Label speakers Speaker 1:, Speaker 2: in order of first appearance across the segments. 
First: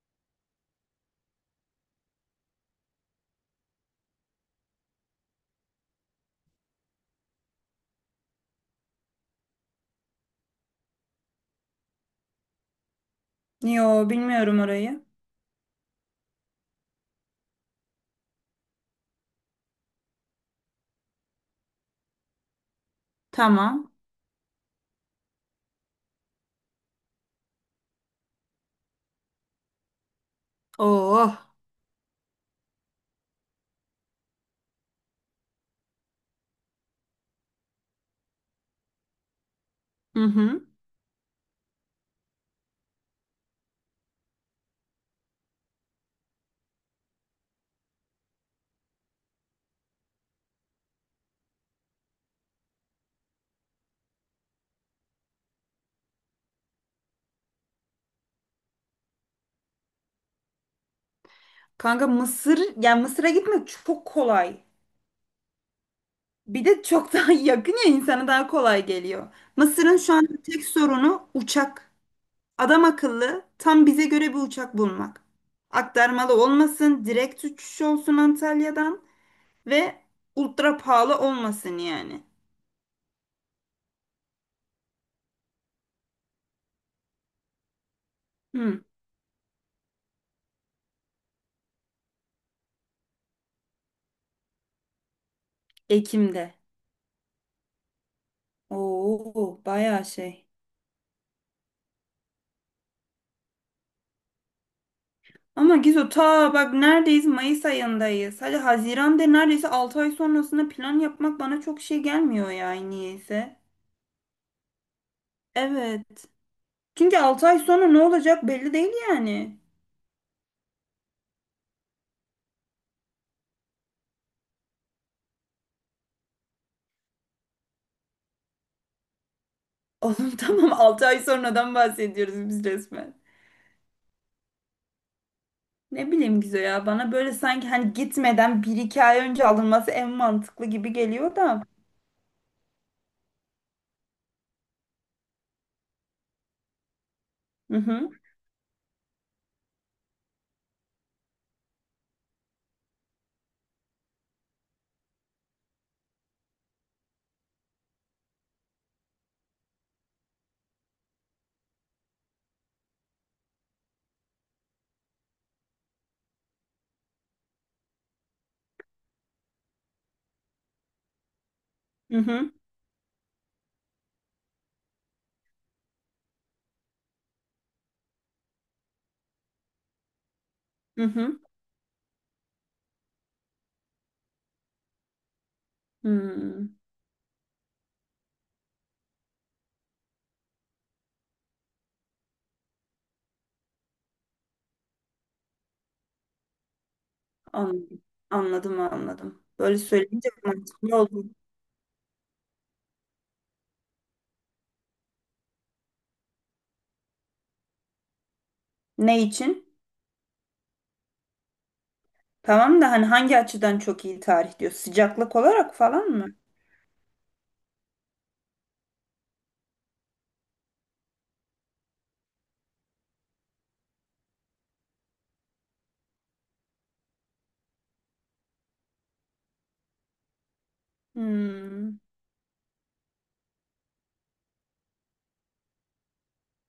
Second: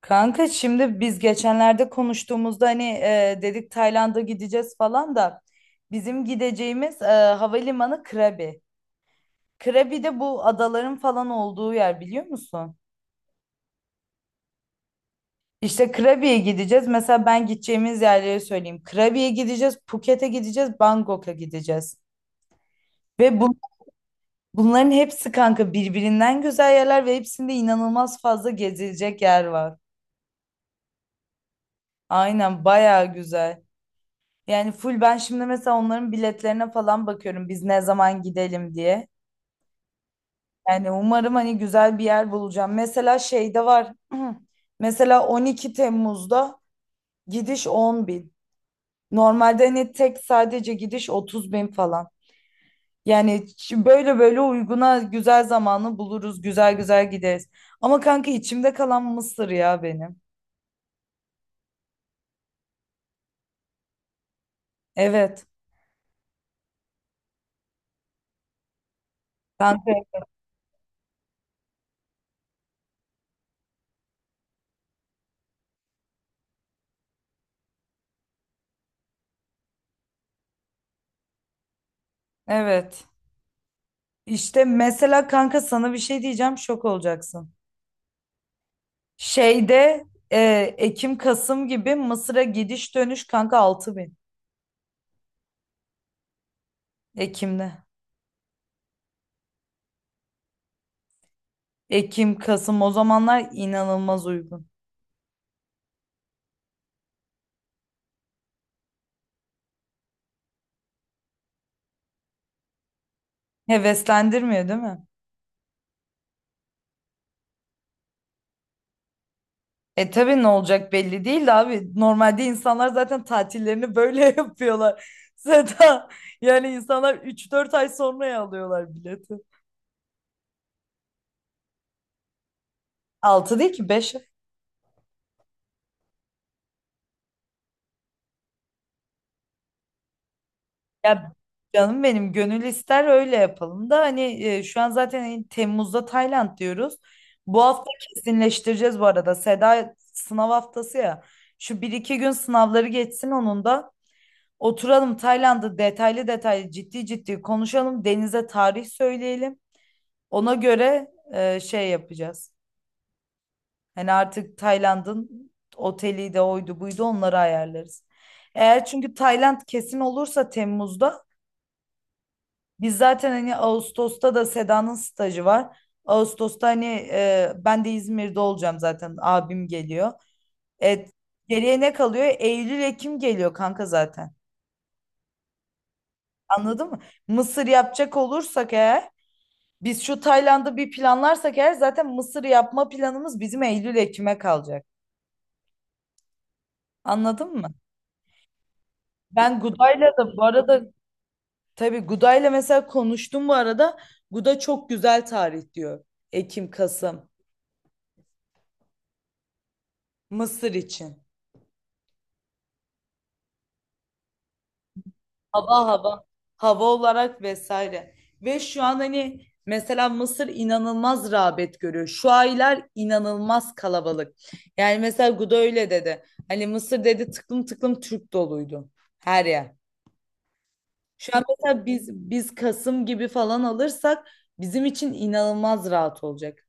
Speaker 1: Kanka, şimdi biz geçenlerde konuştuğumuzda hani dedik Tayland'a gideceğiz falan da bizim gideceğimiz havalimanı Krabi. Krabi de bu adaların falan olduğu yer, biliyor musun?
Speaker 2: Yo bilmiyorum orayı.
Speaker 1: İşte Krabi'ye gideceğiz. Mesela ben gideceğimiz yerleri söyleyeyim. Krabi'ye gideceğiz, Phuket'e gideceğiz, Bangkok'a gideceğiz. Ve bu,
Speaker 2: Tamam.
Speaker 1: bunların hepsi kanka birbirinden güzel yerler ve hepsinde inanılmaz fazla gezilecek yer var.
Speaker 2: Oh.
Speaker 1: Aynen, bayağı güzel. Yani full ben şimdi mesela onların biletlerine falan bakıyorum, biz ne zaman gidelim diye.
Speaker 2: Hı hı.
Speaker 1: Yani umarım hani güzel bir yer bulacağım. Mesela şeyde var. Mesela 12 Temmuz'da gidiş 10 bin. Normalde hani tek sadece gidiş 30 bin falan. Yani böyle böyle uyguna güzel zamanı buluruz. Güzel güzel gideriz. Ama kanka içimde kalan Mısır ya benim.
Speaker 2: Kanka Mısır yani Mısır'a gitmek çok kolay.
Speaker 1: Evet.
Speaker 2: Bir de çok daha yakın ya insana daha kolay geliyor.
Speaker 1: Kanka
Speaker 2: Mısır'ın şu an tek sorunu uçak. Adam akıllı tam bize göre bir uçak bulmak. Aktarmalı olmasın, direkt uçuş olsun Antalya'dan ve ultra pahalı olmasın yani.
Speaker 1: evet. İşte mesela kanka sana bir şey diyeceğim, şok olacaksın.
Speaker 2: Hı.
Speaker 1: Şeyde e, Ekim Kasım gibi Mısır'a gidiş dönüş kanka 6.000.
Speaker 2: Ekim'de.
Speaker 1: Ekim'de.
Speaker 2: Oo, bayağı şey.
Speaker 1: Ekim Kasım, o zamanlar inanılmaz uygun.
Speaker 2: Ama Gizo ta bak neredeyiz? Mayıs ayındayız. Hadi Haziran'da neredeyse 6 ay sonrasında plan yapmak bana çok şey gelmiyor yani niyeyse.
Speaker 1: Heveslendirmiyor değil mi?
Speaker 2: Evet. Çünkü 6 ay sonra ne olacak belli değil yani.
Speaker 1: E tabii ne olacak belli değil de abi. Normalde insanlar zaten tatillerini böyle yapıyorlar. Zaten yani insanlar 3-4 ay sonraya alıyorlar bileti.
Speaker 2: Oğlum tamam 6 ay sonradan bahsediyoruz biz resmen.
Speaker 1: Altı değil ki 5.
Speaker 2: Ne bileyim Gizo ya bana böyle sanki hani gitmeden bir iki ay önce alınması en mantıklı gibi
Speaker 1: Ya,
Speaker 2: geliyor da.
Speaker 1: canım benim, gönül ister öyle yapalım da hani şu an zaten Temmuz'da Tayland diyoruz. Bu
Speaker 2: Hı
Speaker 1: hafta
Speaker 2: hı
Speaker 1: kesinleştireceğiz bu arada. Seda sınav haftası ya. Şu bir iki gün sınavları geçsin onun da. Oturalım, Tayland'ı detaylı detaylı ciddi ciddi konuşalım. Deniz'e tarih söyleyelim. Ona göre şey yapacağız. Hani artık Tayland'ın oteli de oydu buydu, onları ayarlarız. Eğer çünkü Tayland kesin olursa Temmuz'da,
Speaker 2: hı hı
Speaker 1: biz zaten hani Ağustos'ta da Seda'nın stajı var. Ağustos'ta hani ben de İzmir'de olacağım zaten. Abim geliyor.
Speaker 2: hı
Speaker 1: Evet.
Speaker 2: hı.
Speaker 1: Geriye ne kalıyor? Eylül, Ekim geliyor kanka zaten.
Speaker 2: Hmm,
Speaker 1: Anladın mı? Mısır yapacak olursak eğer, biz şu Tayland'ı bir planlarsak eğer zaten Mısır yapma planımız bizim Eylül, Ekim'e kalacak. Anladın mı?
Speaker 2: anladım anladım anladım.
Speaker 1: Ben
Speaker 2: Böyle
Speaker 1: Guda'yla
Speaker 2: söyleyince
Speaker 1: da bu arada,
Speaker 2: mantıklı oldu.
Speaker 1: tabii Guda'yla mesela konuştum bu arada. Guda çok güzel tarih diyor. Ekim, Kasım.
Speaker 2: Ne için?
Speaker 1: Mısır için.
Speaker 2: Tamam da hani hangi açıdan çok iyi tarih diyor? Sıcaklık olarak
Speaker 1: Hava,
Speaker 2: falan
Speaker 1: hava.
Speaker 2: mı?
Speaker 1: Hava olarak vesaire. Ve şu an hani mesela Mısır inanılmaz rağbet görüyor. Şu aylar inanılmaz kalabalık. Yani mesela Guda öyle dedi. Hani Mısır, dedi, tıklım tıklım Türk doluydu her yer. Şu an mesela
Speaker 2: Hmm.
Speaker 1: biz Kasım gibi falan alırsak, bizim için inanılmaz rahat olacak.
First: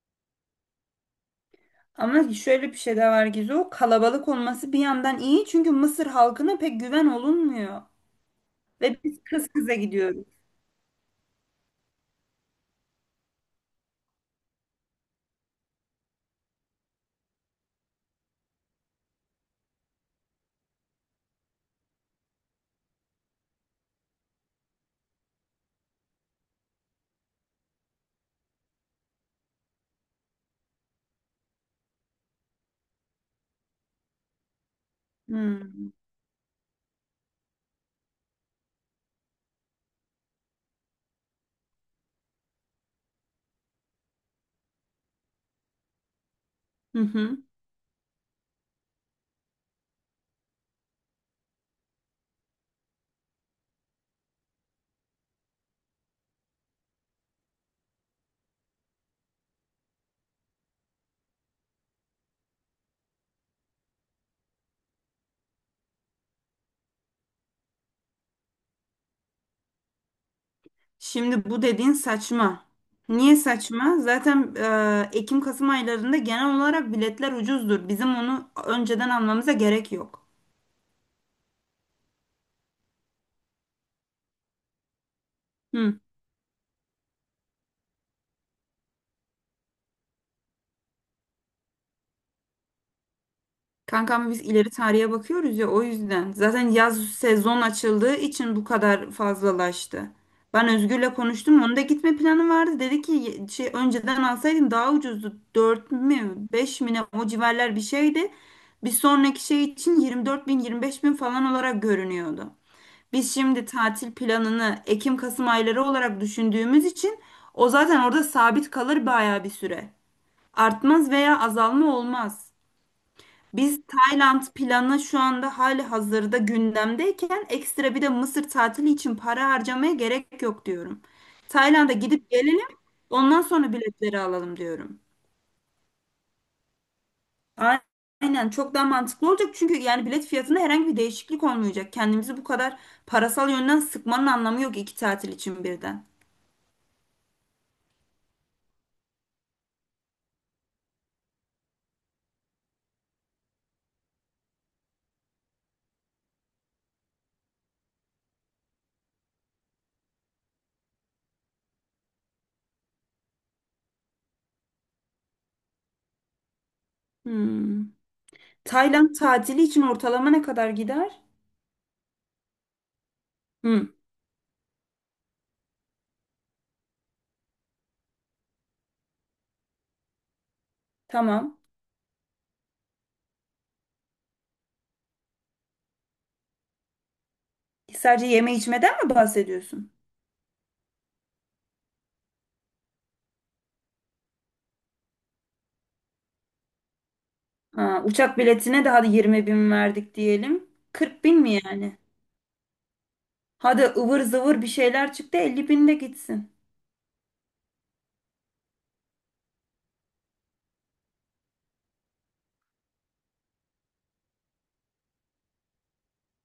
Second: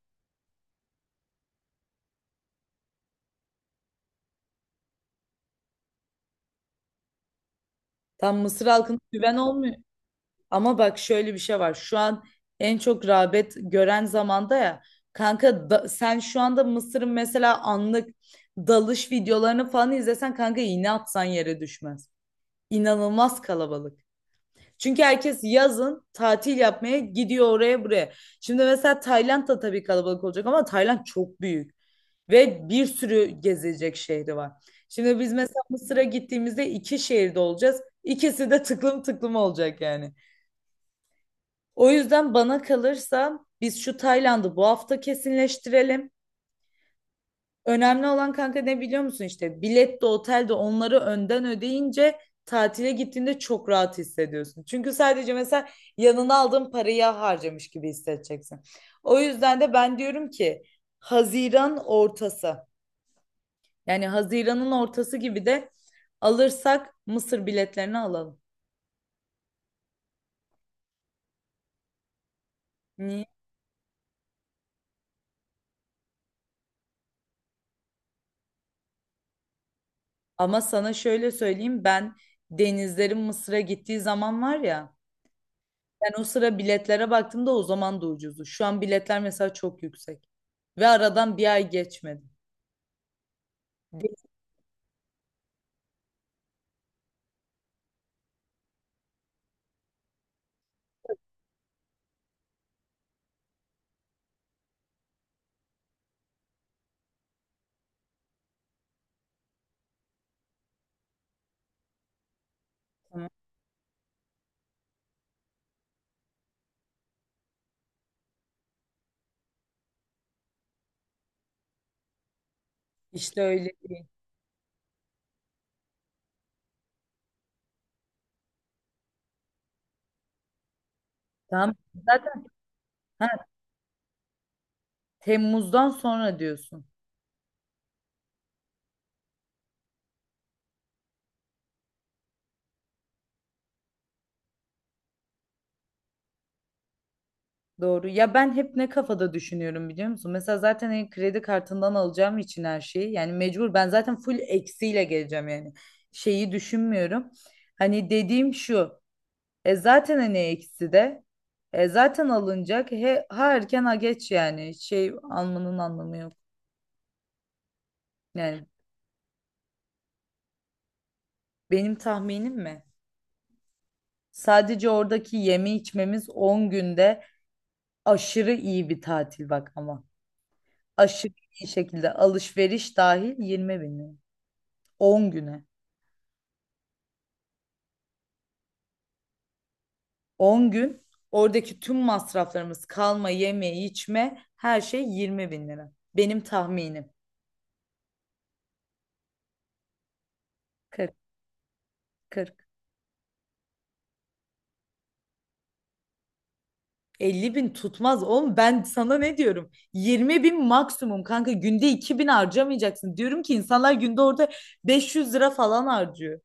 Speaker 2: Ama şöyle bir şey de var Gizu. O kalabalık olması bir yandan iyi çünkü Mısır halkına pek güven olunmuyor.
Speaker 1: Tam Mısır halkına
Speaker 2: Ve biz
Speaker 1: güven
Speaker 2: kız kıza
Speaker 1: olmuyor.
Speaker 2: gidiyoruz.
Speaker 1: Ama bak şöyle bir şey var. Şu an en çok rağbet gören zamanda ya. Kanka sen şu anda Mısır'ın mesela anlık dalış videolarını falan izlesen, kanka iğne atsan yere düşmez. İnanılmaz kalabalık. Çünkü herkes yazın tatil yapmaya gidiyor oraya buraya. Şimdi mesela Tayland da tabii kalabalık olacak ama Tayland çok büyük ve bir sürü gezilecek şehri var. Şimdi biz mesela
Speaker 2: Hmm.
Speaker 1: Mısır'a gittiğimizde iki şehirde olacağız. İkisi de tıklım tıklım olacak yani. O yüzden bana kalırsa biz şu Tayland'ı bu hafta kesinleştirelim.
Speaker 2: Hı hı.
Speaker 1: Önemli olan kanka ne biliyor musun, işte bilet de otel de, onları önden ödeyince tatile gittiğinde çok rahat hissediyorsun. Çünkü sadece mesela yanına aldığın parayı harcamış gibi hissedeceksin. O yüzden de ben diyorum ki Haziran ortası, yani Haziran'ın ortası gibi de alırsak Mısır biletlerini alalım.
Speaker 2: Şimdi bu dediğin saçma.
Speaker 1: Niye?
Speaker 2: Niye saçma? Zaten Ekim-Kasım aylarında genel olarak biletler ucuzdur. Bizim onu önceden almamıza gerek yok.
Speaker 1: Ama sana şöyle söyleyeyim, ben denizlerin Mısır'a gittiği zaman var ya,
Speaker 2: Hı.
Speaker 1: ben o sıra biletlere baktığımda o zaman da ucuzdu. Şu an biletler mesela çok yüksek. Ve aradan bir ay geçmedi. Değil
Speaker 2: Kankam biz ileri tarihe bakıyoruz ya o yüzden. Zaten yaz sezon açıldığı için bu kadar fazlalaştı. Ben Özgür'le konuştum. Onun da gitme planı vardı. Dedi ki şey önceden alsaydın daha ucuzdu. 4 mü 5 mi ne o civarlar bir şeydi. Bir sonraki şey için 24 bin 25 bin falan olarak görünüyordu.
Speaker 1: mi?
Speaker 2: Biz şimdi tatil planını Ekim-Kasım ayları olarak düşündüğümüz için o zaten orada sabit kalır bayağı bir süre. Artmaz veya azalma olmaz.
Speaker 1: İşte öyle
Speaker 2: Biz
Speaker 1: değil.
Speaker 2: Tayland planı şu anda hali hazırda gündemdeyken ekstra bir de Mısır tatili için para harcamaya gerek yok diyorum.
Speaker 1: Tamam.
Speaker 2: Tayland'a gidip
Speaker 1: Zaten,
Speaker 2: gelelim,
Speaker 1: ha,
Speaker 2: ondan sonra biletleri alalım diyorum.
Speaker 1: Temmuz'dan sonra diyorsun.
Speaker 2: A- Aynen, çok daha mantıklı olacak çünkü yani bilet fiyatında herhangi bir değişiklik olmayacak. Kendimizi bu kadar parasal yönden sıkmanın anlamı yok iki tatil için birden.
Speaker 1: Doğru. Ya ben hep ne kafada düşünüyorum, biliyor musun? Mesela zaten hani kredi kartından alacağım için her şeyi. Yani mecbur ben zaten full eksiyle geleceğim yani. Şeyi düşünmüyorum. Hani dediğim şu. E zaten hani eksi de. E zaten alınacak. He, ha erken ha geç yani. Şey almanın anlamı yok.
Speaker 2: Hmm.
Speaker 1: Yani
Speaker 2: Tayland tatili için ortalama ne kadar gider?
Speaker 1: benim tahminim mi?
Speaker 2: Hmm,
Speaker 1: Sadece oradaki yeme içmemiz 10 günde, aşırı iyi bir tatil bak ama. Aşırı
Speaker 2: tamam.
Speaker 1: iyi şekilde alışveriş dahil 20.000 lira. 10 güne.
Speaker 2: Sadece yeme içmeden mi bahsediyorsun?
Speaker 1: 10 gün oradaki tüm masraflarımız kalma, yeme, içme, her şey 20.000 lira. Benim tahminim.
Speaker 2: Ha, uçak biletine de hadi 20 bin verdik diyelim.
Speaker 1: 40,
Speaker 2: 40 bin mi yani?
Speaker 1: 40.
Speaker 2: Hadi ıvır zıvır bir şeyler çıktı 50 bin de gitsin.
Speaker 1: 50.000 tutmaz oğlum, ben sana ne diyorum, 20.000 maksimum kanka, günde 2.000 harcamayacaksın diyorum ki insanlar günde orada 500 lira falan harcıyor.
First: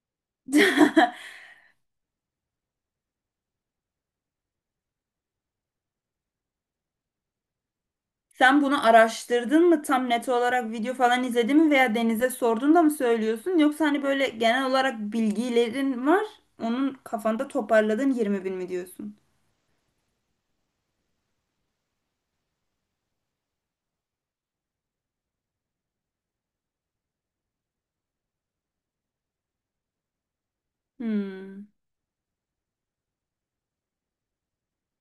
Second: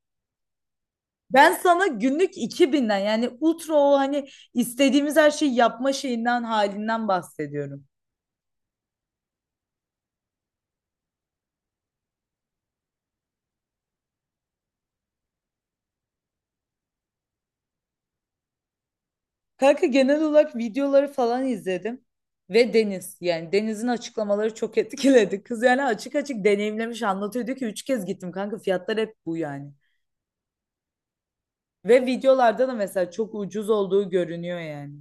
Speaker 1: Ben sana günlük 2.000'den, yani ultra o hani istediğimiz her şeyi yapma şeyinden halinden bahsediyorum.
Speaker 2: Sen bunu araştırdın mı? Tam net olarak video falan izledin mi veya Deniz'e sordun da mı söylüyorsun? Yoksa hani böyle genel olarak bilgilerin var. Onun kafanda toparladın, 20 bin mi diyorsun?
Speaker 1: Kanka genel olarak videoları falan izledim ve Deniz, yani Deniz'in açıklamaları çok etkiledi. Kız yani açık açık deneyimlemiş anlatıyor, diyor ki 3 kez gittim kanka, fiyatlar hep bu yani.
Speaker 2: Hmm.
Speaker 1: Ve videolarda da mesela çok ucuz olduğu görünüyor yani.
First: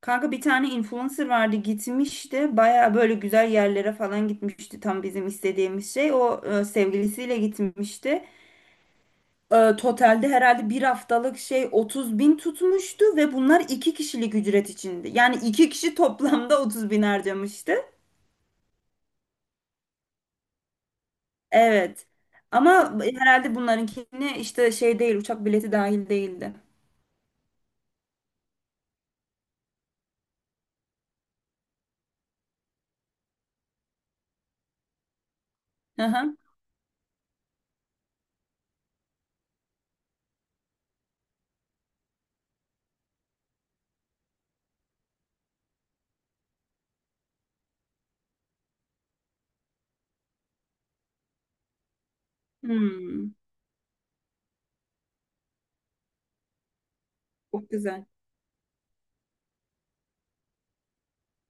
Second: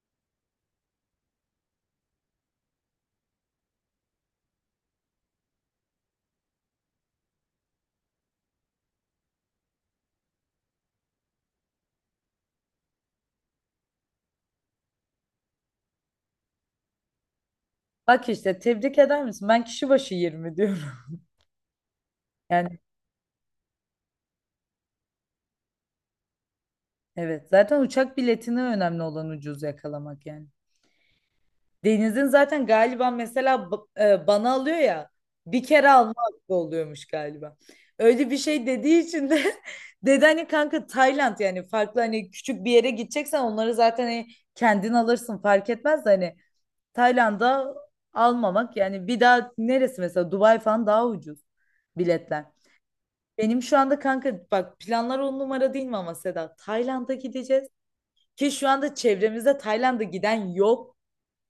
Speaker 2: Kanka bir tane influencer vardı gitmişti. Baya böyle güzel yerlere falan gitmişti. Tam bizim istediğimiz şey. O sevgilisiyle gitmişti. Totalde herhalde bir haftalık şey 30 bin tutmuştu ve bunlar iki kişilik ücret içindi. Yani iki kişi toplamda 30 bin harcamıştı.
Speaker 1: Bak işte, tebrik eder misin? Ben kişi başı 20 diyorum.
Speaker 2: Evet.
Speaker 1: Yani
Speaker 2: Ama herhalde bunlarınkini işte şey değil, uçak bileti dahil değildi.
Speaker 1: evet, zaten uçak biletine, önemli olan ucuz yakalamak yani. Deniz'in zaten galiba mesela bana alıyor ya, bir kere
Speaker 2: Hı
Speaker 1: alma
Speaker 2: hı.
Speaker 1: hakkı oluyormuş galiba. Öyle bir şey dediği için de dedi hani kanka Tayland, yani farklı hani küçük bir yere gideceksen onları zaten hani kendin alırsın, fark etmez de hani Tayland'a almamak, yani bir daha neresi mesela Dubai falan daha ucuz biletler.
Speaker 2: Hmm,
Speaker 1: Benim şu anda kanka bak planlar on numara değil mi, ama Seda Tayland'a gideceğiz
Speaker 2: çok güzel.
Speaker 1: ki şu anda çevremizde Tayland'a giden yok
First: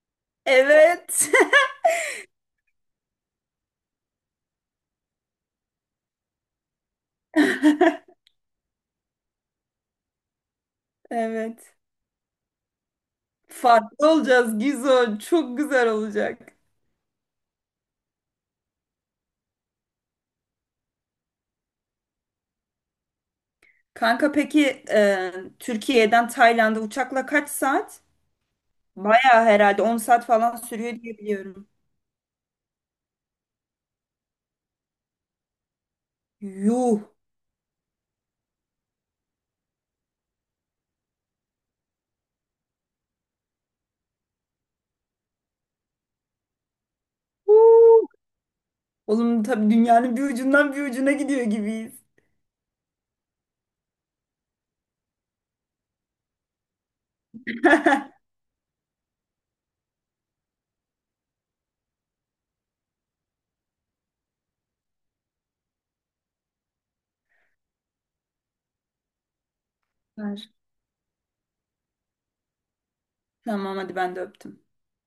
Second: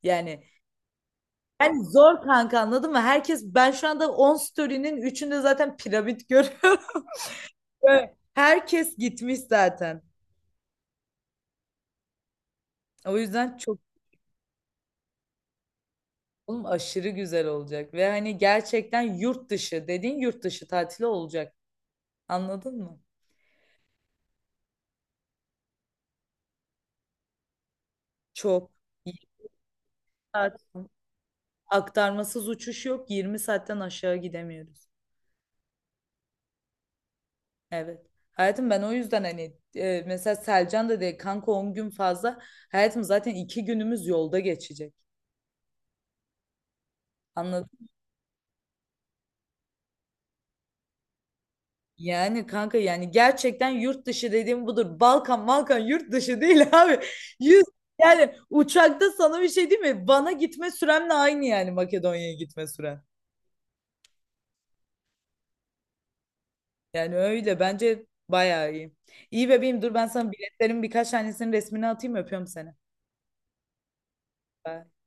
Speaker 1: yani,
Speaker 2: Evet.
Speaker 1: yani zor kanka, anladın mı? Herkes, ben şu anda 10 story'nin üçünde zaten piramit görüyorum. Ve herkes gitmiş zaten.
Speaker 2: Evet.
Speaker 1: O yüzden çok
Speaker 2: Farklı olacağız Gizo. Çok güzel olacak.
Speaker 1: oğlum aşırı güzel olacak ve hani gerçekten yurt dışı dediğin yurt dışı tatili olacak. Anladın mı?
Speaker 2: Kanka peki Türkiye'den Tayland'a uçakla kaç saat?
Speaker 1: Çok. 20
Speaker 2: Bayağı herhalde 10 saat falan
Speaker 1: saat
Speaker 2: sürüyor diye biliyorum.
Speaker 1: aktarmasız uçuş yok. 20 saatten aşağı gidemiyoruz.
Speaker 2: Yuh.
Speaker 1: Evet. Hayatım, ben o yüzden hani mesela Selcan da dedi kanka 10 gün fazla. Hayatım zaten 2 günümüz yolda geçecek. Anladın.
Speaker 2: Huu. Oğlum tabii dünyanın bir ucundan bir ucuna gidiyor gibiyiz.
Speaker 1: Yani kanka, yani gerçekten yurt dışı dediğim budur. Balkan Balkan yurt dışı değil abi. Yüz, yani uçakta sana bir şey değil mi? Van'a gitme süremle aynı, yani Makedonya'ya gitme süren. Yani öyle bence bayağı iyi. İyi bebeğim, dur ben sana
Speaker 2: Ver.
Speaker 1: biletlerin birkaç tanesinin resmini atayım, öpüyorum seni.
Speaker 2: Tamam hadi ben de öptüm.
Speaker 1: Bye.